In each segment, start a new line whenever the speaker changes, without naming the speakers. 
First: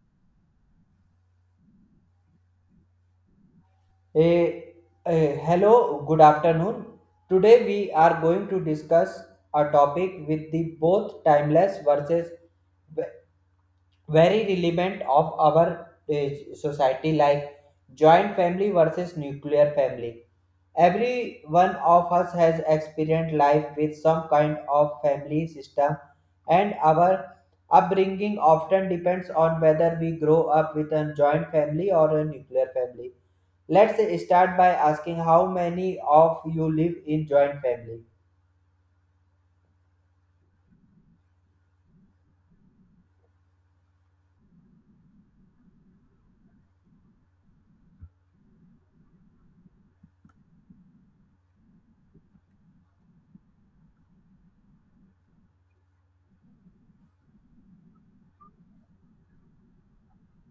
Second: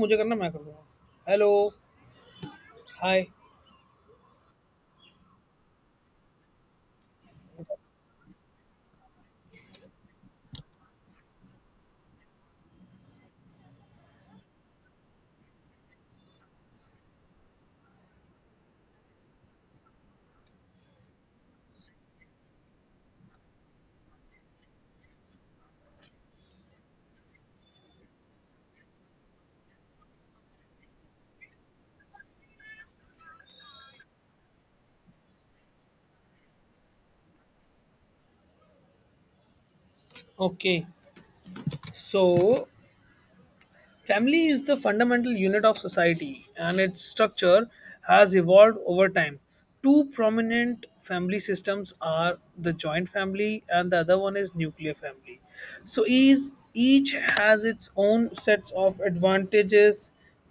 मुझे करना मैं कर दूंगा। Hello. Hi.
Hey, hello, good afternoon. Today we are going to discuss a topic with the both timeless versus ve- very relevant of our society, like joint family versus nuclear family. Every one of us has experienced life with some kind of family system, and our upbringing often depends on whether we grow up with a joint family or a nuclear family. Let's start by asking how many of you live in joint family.
Okay, so family is the fundamental unit of society, and its structure has evolved over time. Two prominent family systems are the joint family, and the other one is nuclear family. So each has its own sets of advantages,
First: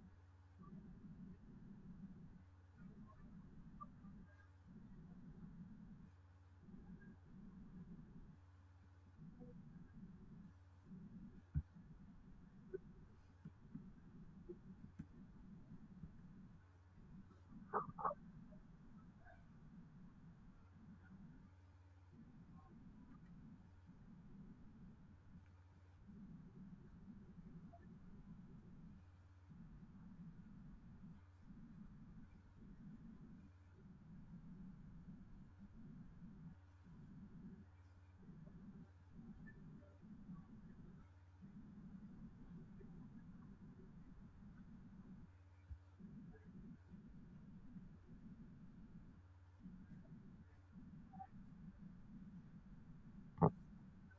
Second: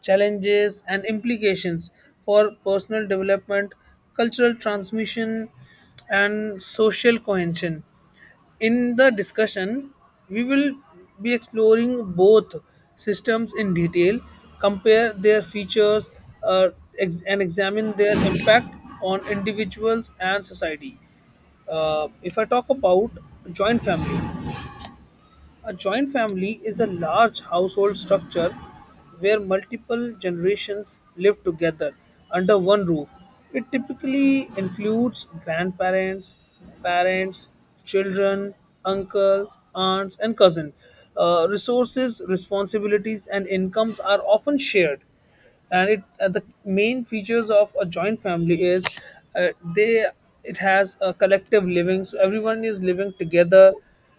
challenges and implications for personal development, cultural transmission and social cohesion. In the discussion, we will be exploring both systems in detail, compare their features, uh, and examine their impact on individuals and society. If I talk about joint family, a joint family is a large household structure where multiple generations live together under one roof. It typically includes grandparents, parents, children, uncles, aunts, and cousins. Resources, responsibilities, and incomes are often shared, and it the main features of a joint family is uh, they it has a collective living, so everyone is living together.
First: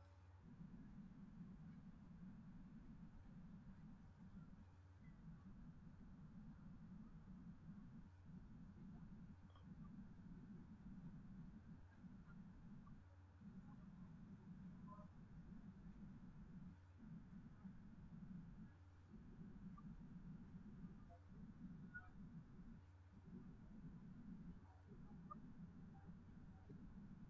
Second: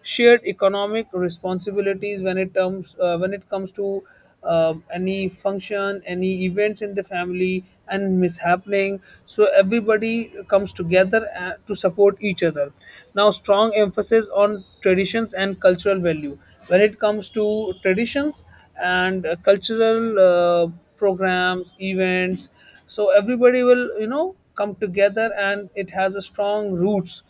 Shared economic responsibilities when it comes to any function, any events in the family and mishappening, so everybody comes together to support each other. Now, strong emphasis on traditions and cultural value when it comes to traditions and cultural programs, events. So everybody will come together, and it has a strong roots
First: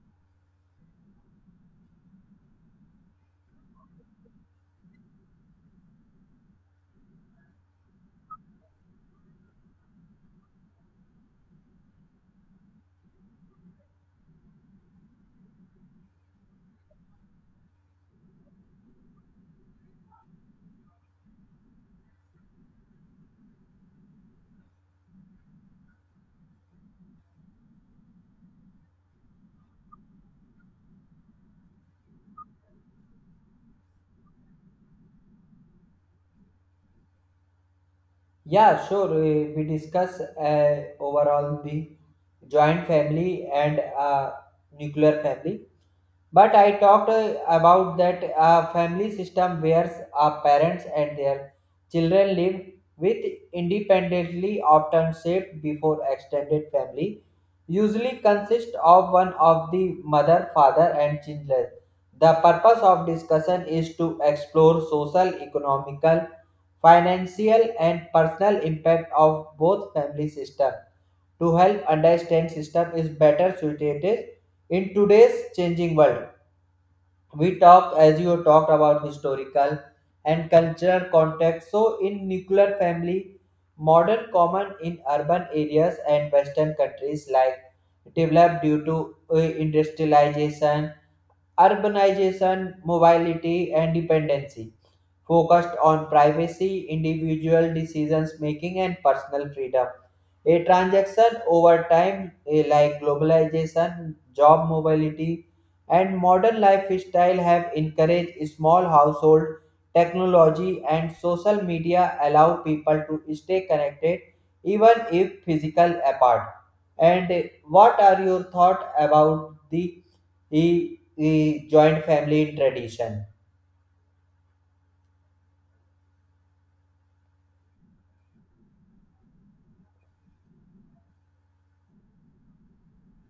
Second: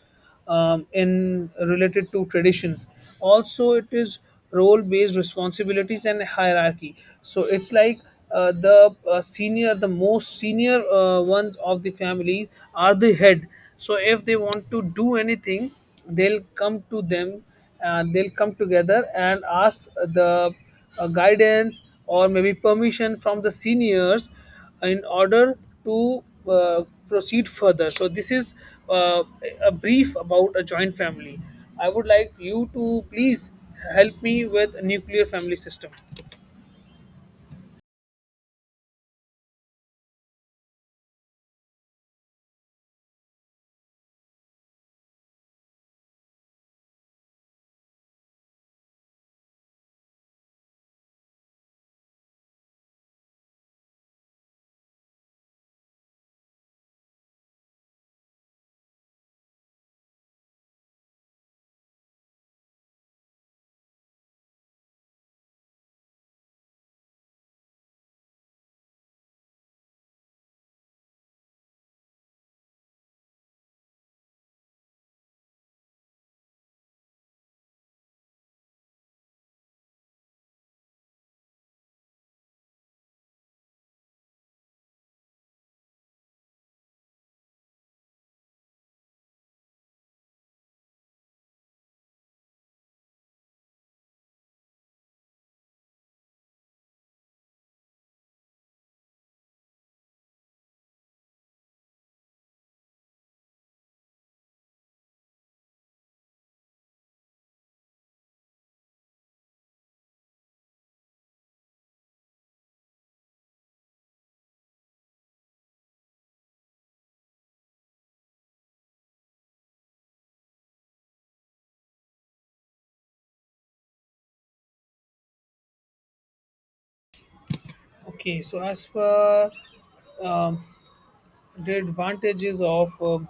in related to traditions. Also, it is role-based responsibilities and hierarchy. So it's like the senior, the most senior ones of the families are the head. So if they want to do anything, they'll come to them and they'll come together and ask the guidance or maybe permission from the seniors in order to proceed further. So, this is uh, a brief about a joint family. I would like you to please help me with nuclear family system.
Yeah, sure. We discuss overall the joint family and nuclear family. But I talked about that a family system where our parents and their children live with independently, often shaped before extended family, usually consists of one of the mother, father and children. The purpose of discussion is to explore social, economical, financial and personal impact of both family system to help understand system is better suited in today's changing world. We talked, as you talked, about historical and cultural context. So in nuclear family, modern common in urban areas and western countries, like developed due to industrialization, urbanization, mobility and dependency, focused on privacy, individual decisions making, and personal freedom. A transaction over time, like globalization, job mobility, and modern lifestyle, have encouraged small household. Technology and social media allow people to stay connected even if physical apart. And what are your thoughts about the eh, joint family tradition?
Okay, so as per um, the advantages of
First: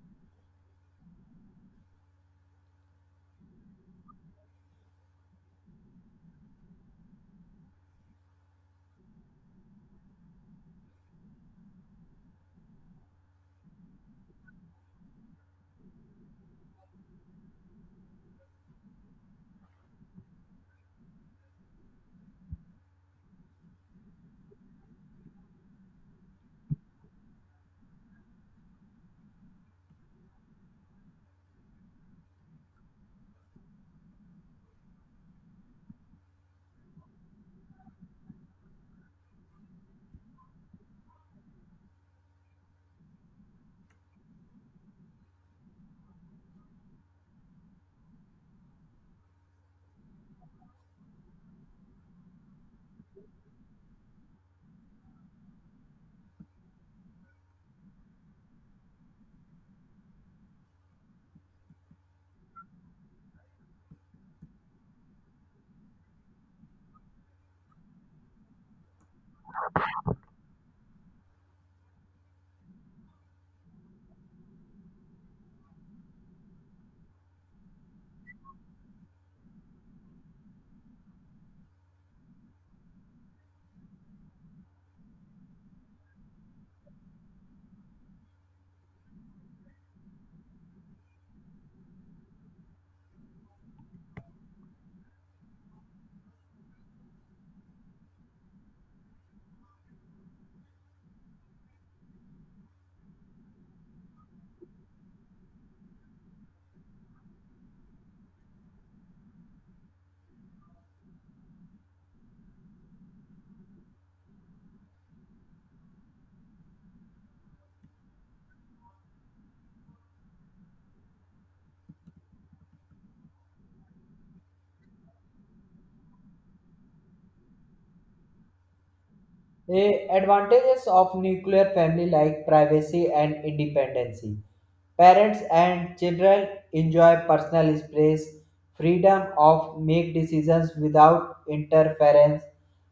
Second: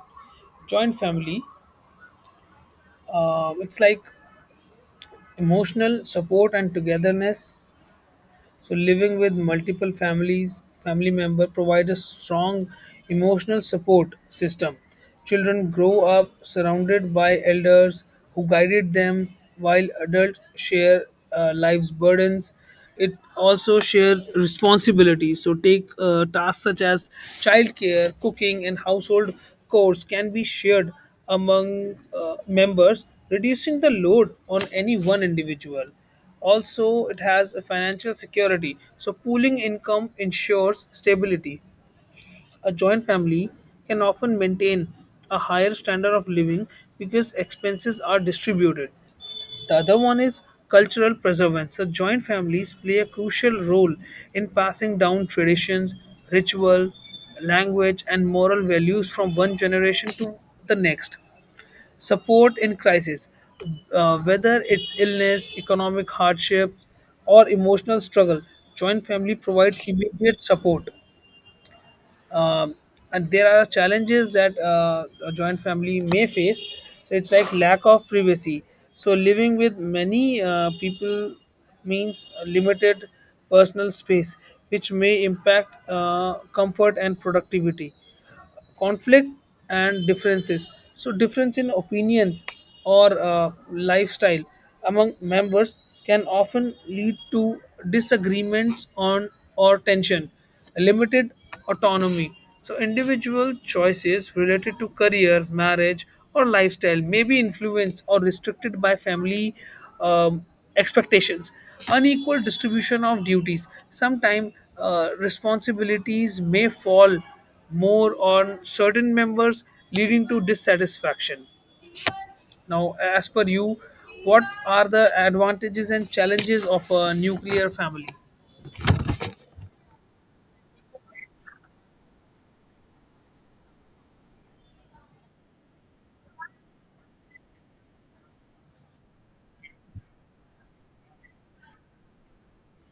joint family, it's like emotional support and togetherness. So living with multiple families, family member provide a strong emotional support system. Children grow up surrounded by elders who guided them, while adults share life's burdens. It also share responsibilities. So take tasks such as childcare, cooking, and household chores can be shared among members, reducing the load on any one individual. Also, it has a financial security, so pooling income ensures stability. A joint family can often maintain a higher standard of living because expenses are distributed. The other one is cultural preservance. So joint families play a crucial role in passing down traditions, ritual, language, and moral values from one generation to the next. Support in crisis, whether it's illness, economic hardship, or emotional struggle, joint family provides immediate support. Um, and there are challenges that a joint family may face. So it's like lack of privacy. So living with many people means limited personal space, which may impact comfort and productivity. Conflict and differences, so difference in opinions or lifestyle among members can often lead to disagreements on or tension. Limited autonomy, so individual choices related to career, marriage or lifestyle may be influenced or restricted by family um, expectations. Unequal distribution of duties, sometimes responsibilities may fall more on certain members, leading to dissatisfaction. Now, as per you, what are the advantages and challenges of a nuclear family?
Advantages of nuclear family, like privacy and independence. Parents and children enjoy personal space, freedom of make decisions without interference,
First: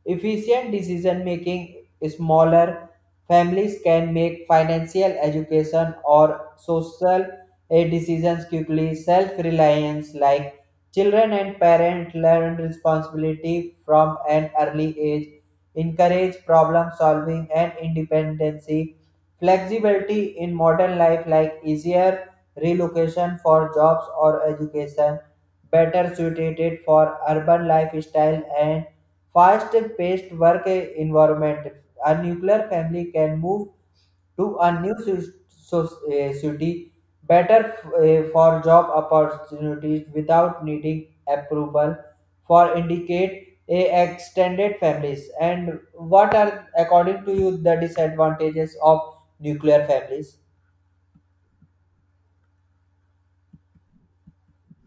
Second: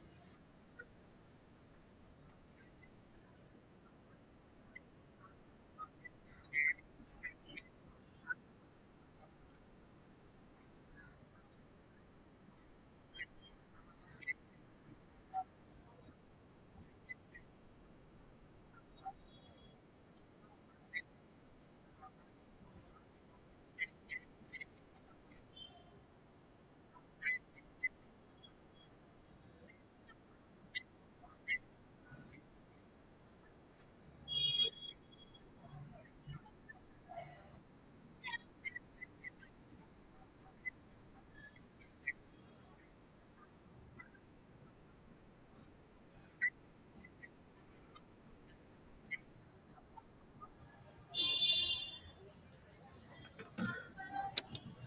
efficient decision making. Smaller families can make financial, education, or social decisions quickly. Self-reliance, like children and parents, learn responsibility from an early age, encourage problem solving and independence. Flexibility in modern life, like easier relocation for jobs or education, better suited for urban lifestyle and fast-paced work environment. A nuclear family can move to a new city, better for job opportunities without needing approval for indicate a extended families. And what are, according to you, the disadvantages of nuclear families?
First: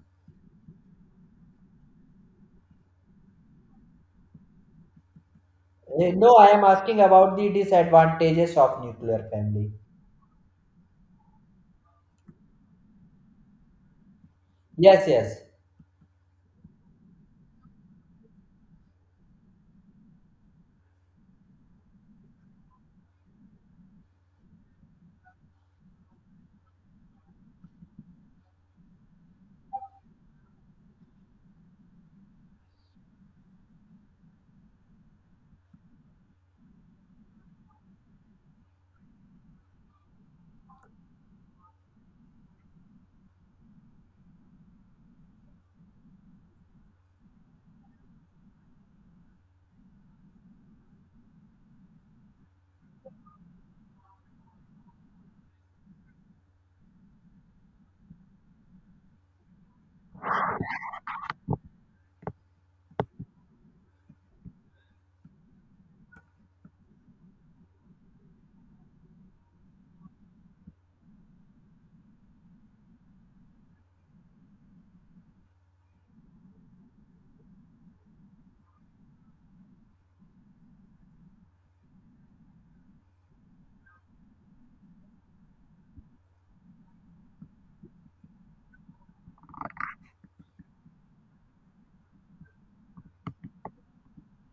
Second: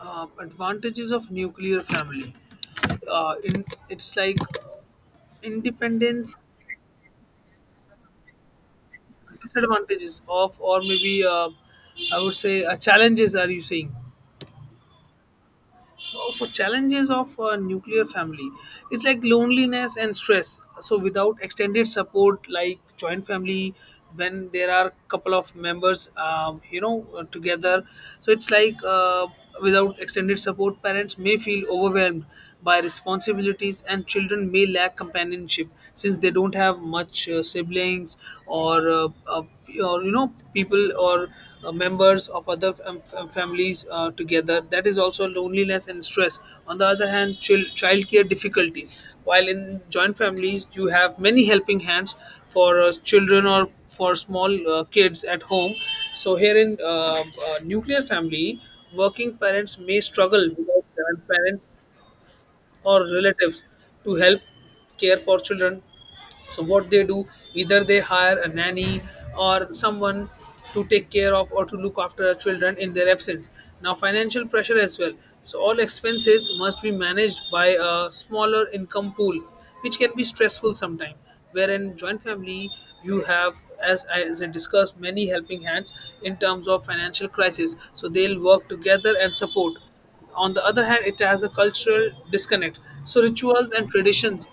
Advantages of nuclear family. In It's like
No,
independence.
I am asking about the disadvantages of nuclear family.
Disadvantages of, or maybe I would say challenges. Are you saying?
Yes, yes.
For challenges of a nuclear family, it's like loneliness and stress. So without extended support like joint family, when there are couple of members, together, so it's like without extended support, parents may feel overwhelmed by responsibilities and children may lack companionship since they don't have much siblings or uh, uh, or people or members of other families together. That is also loneliness and stress. On the other hand, childcare difficulties. While in joint families, you have many helping hands for children or for small kids at home. So here in nuclear family, working parents may struggle without grandparents or relatives to help care for children, so what they do, either they hire a nanny or someone to take care of or to look after our children in their absence. Now, financial pressure as well. So all expenses must be managed by a smaller income pool, which can be stressful sometimes. Wherein joint family, you have, as I discussed, many helping hands in terms of financial crisis. So they'll work together and support. On the other hand, it has a cultural disconnect, so rituals and traditions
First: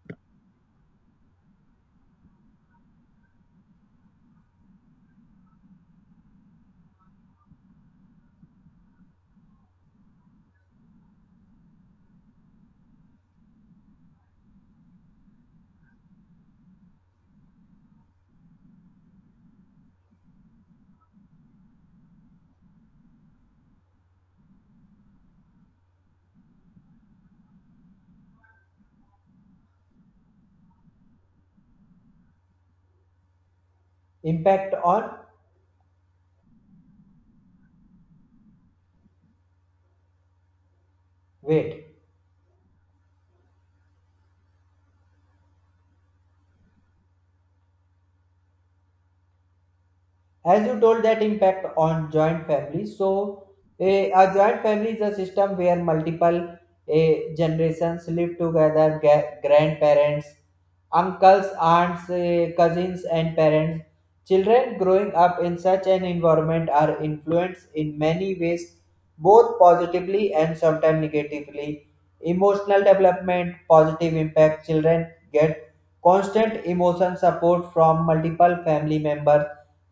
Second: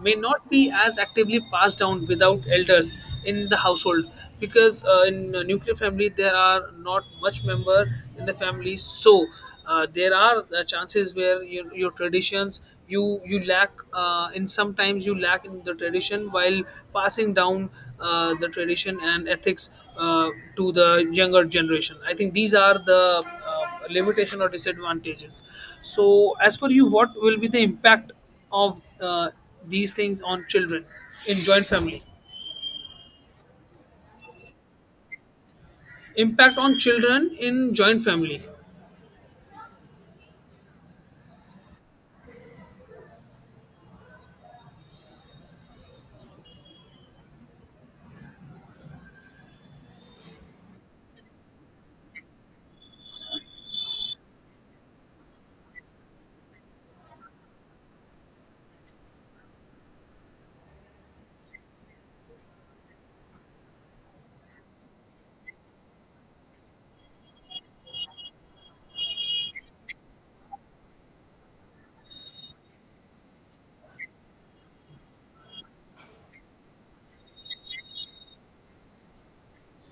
may not be as actively passed down without elders in the household, because in a nuclear family there are not much member in the family. So there are chances where your traditions you lack in, sometimes you lack in the tradition while passing down the tradition and ethics uh, to the younger generation. I think these are the limitation or disadvantages. So as per you, what will be the impact of these things on children in joint family?
Impact on
Impact on children in joint family.
wait. As you told that impact on joint family, so a joint family is a system where multiple generations live together, grandparents, uncles, aunts, cousins and parents. Children growing up in such an environment are influenced in many ways, both positively and sometimes negatively. Emotional development, positive impact: children get constant emotion support from multiple family members.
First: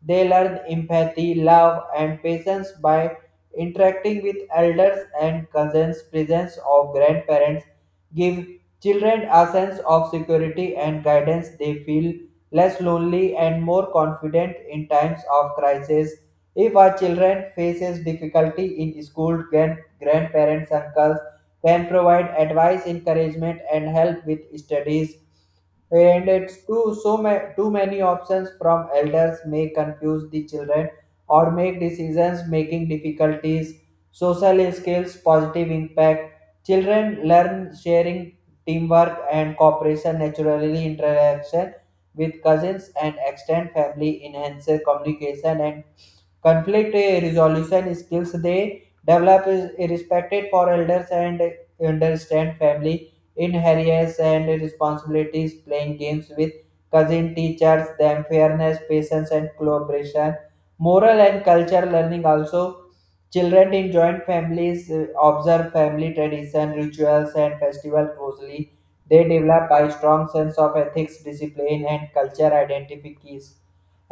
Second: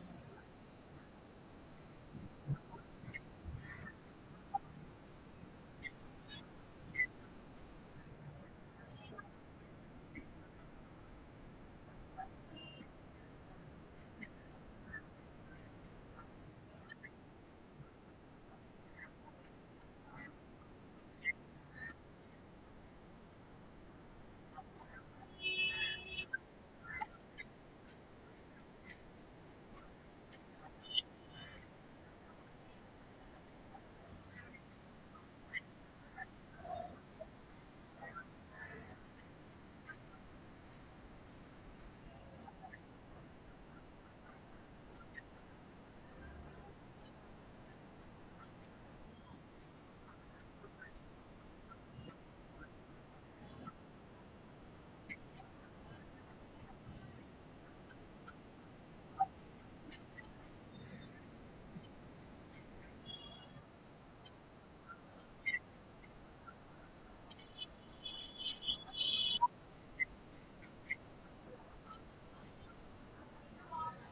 They learn empathy, love, and patience by interacting with elders and cousins. Presence of grandparents give children a sense of security and guidance. They feel less lonely and more confident in times of crisis. If a child faces difficulty in school, grandparents, uncles can provide advice, encouragement, and help with studies. And it's too so too many options from elders may confuse the children or make decisions making difficulties. Social skills, positive impact: children learn sharing, teamwork and cooperation naturally. Interaction with cousins and extended family enhances communication and conflict resolution skills. They develop is respected for elders and understand family inheritance and responsibilities. Playing games with cousin teachers them fairness, patience, and collaboration. Moral and culture learning also. Children in joint families observe family tradition, rituals, and festival closely. They develop a strong sense of ethics, discipline, and culture identities.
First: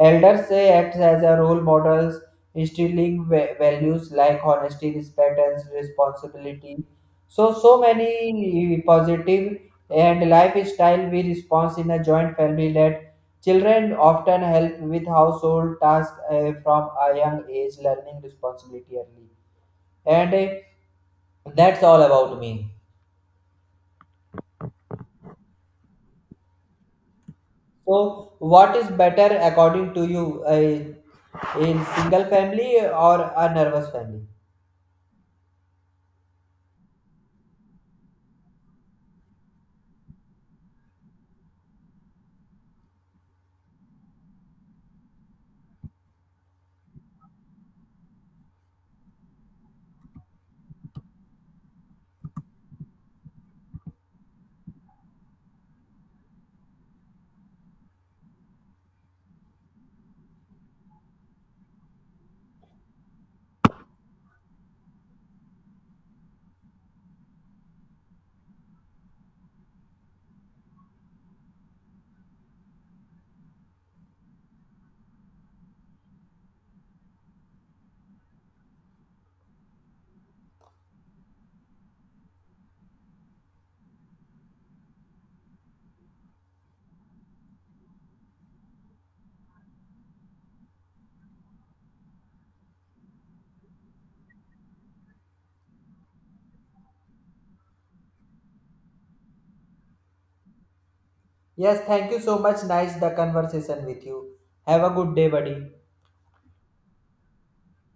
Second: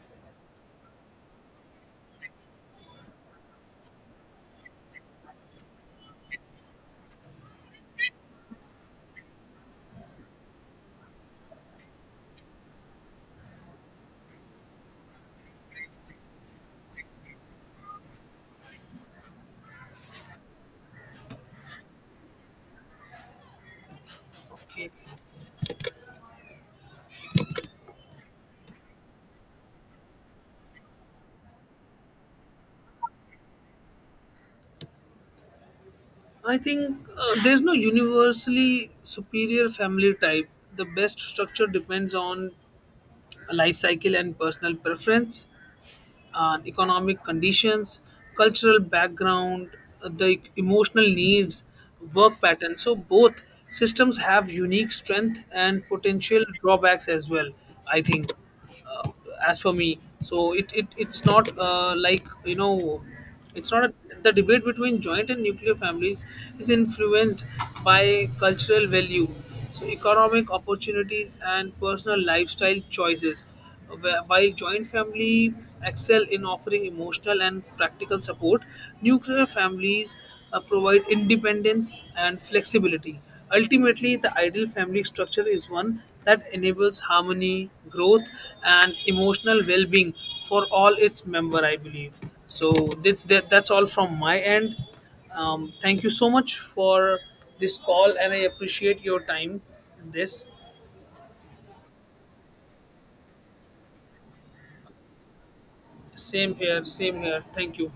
Elders say acts as a role models, instilling values like honesty, respect, and responsibility. So, so many positive and lifestyle we response in a joint family led. Children often help with household tasks from a young age, learning responsibility early. And that's all about me.
Okay.
So, what is better according to you, a single family or a nervous family?
I think there's no universally superior family type. The best structure depends on life cycle and personal preference, economic conditions, cultural background, the emotional needs, work patterns. So both systems have unique strength and potential drawbacks as well. I think uh, as for me, so it's not like it's not a, the debate between joint and nuclear families is influenced by cultural value, so economic opportunities and personal lifestyle choices. While joint families excel in offering emotional and practical support, nuclear families provide independence and flexibility. Ultimately, the ideal family structure is one that enables harmony, growth, and emotional well-being for all its member. I believe so. That's all from my end. Thank you so much for this call, and I appreciate your time. In this
Yes, thank you so much. Nice the conversation with you. Have a good day, buddy.
same here, same here. Thank you.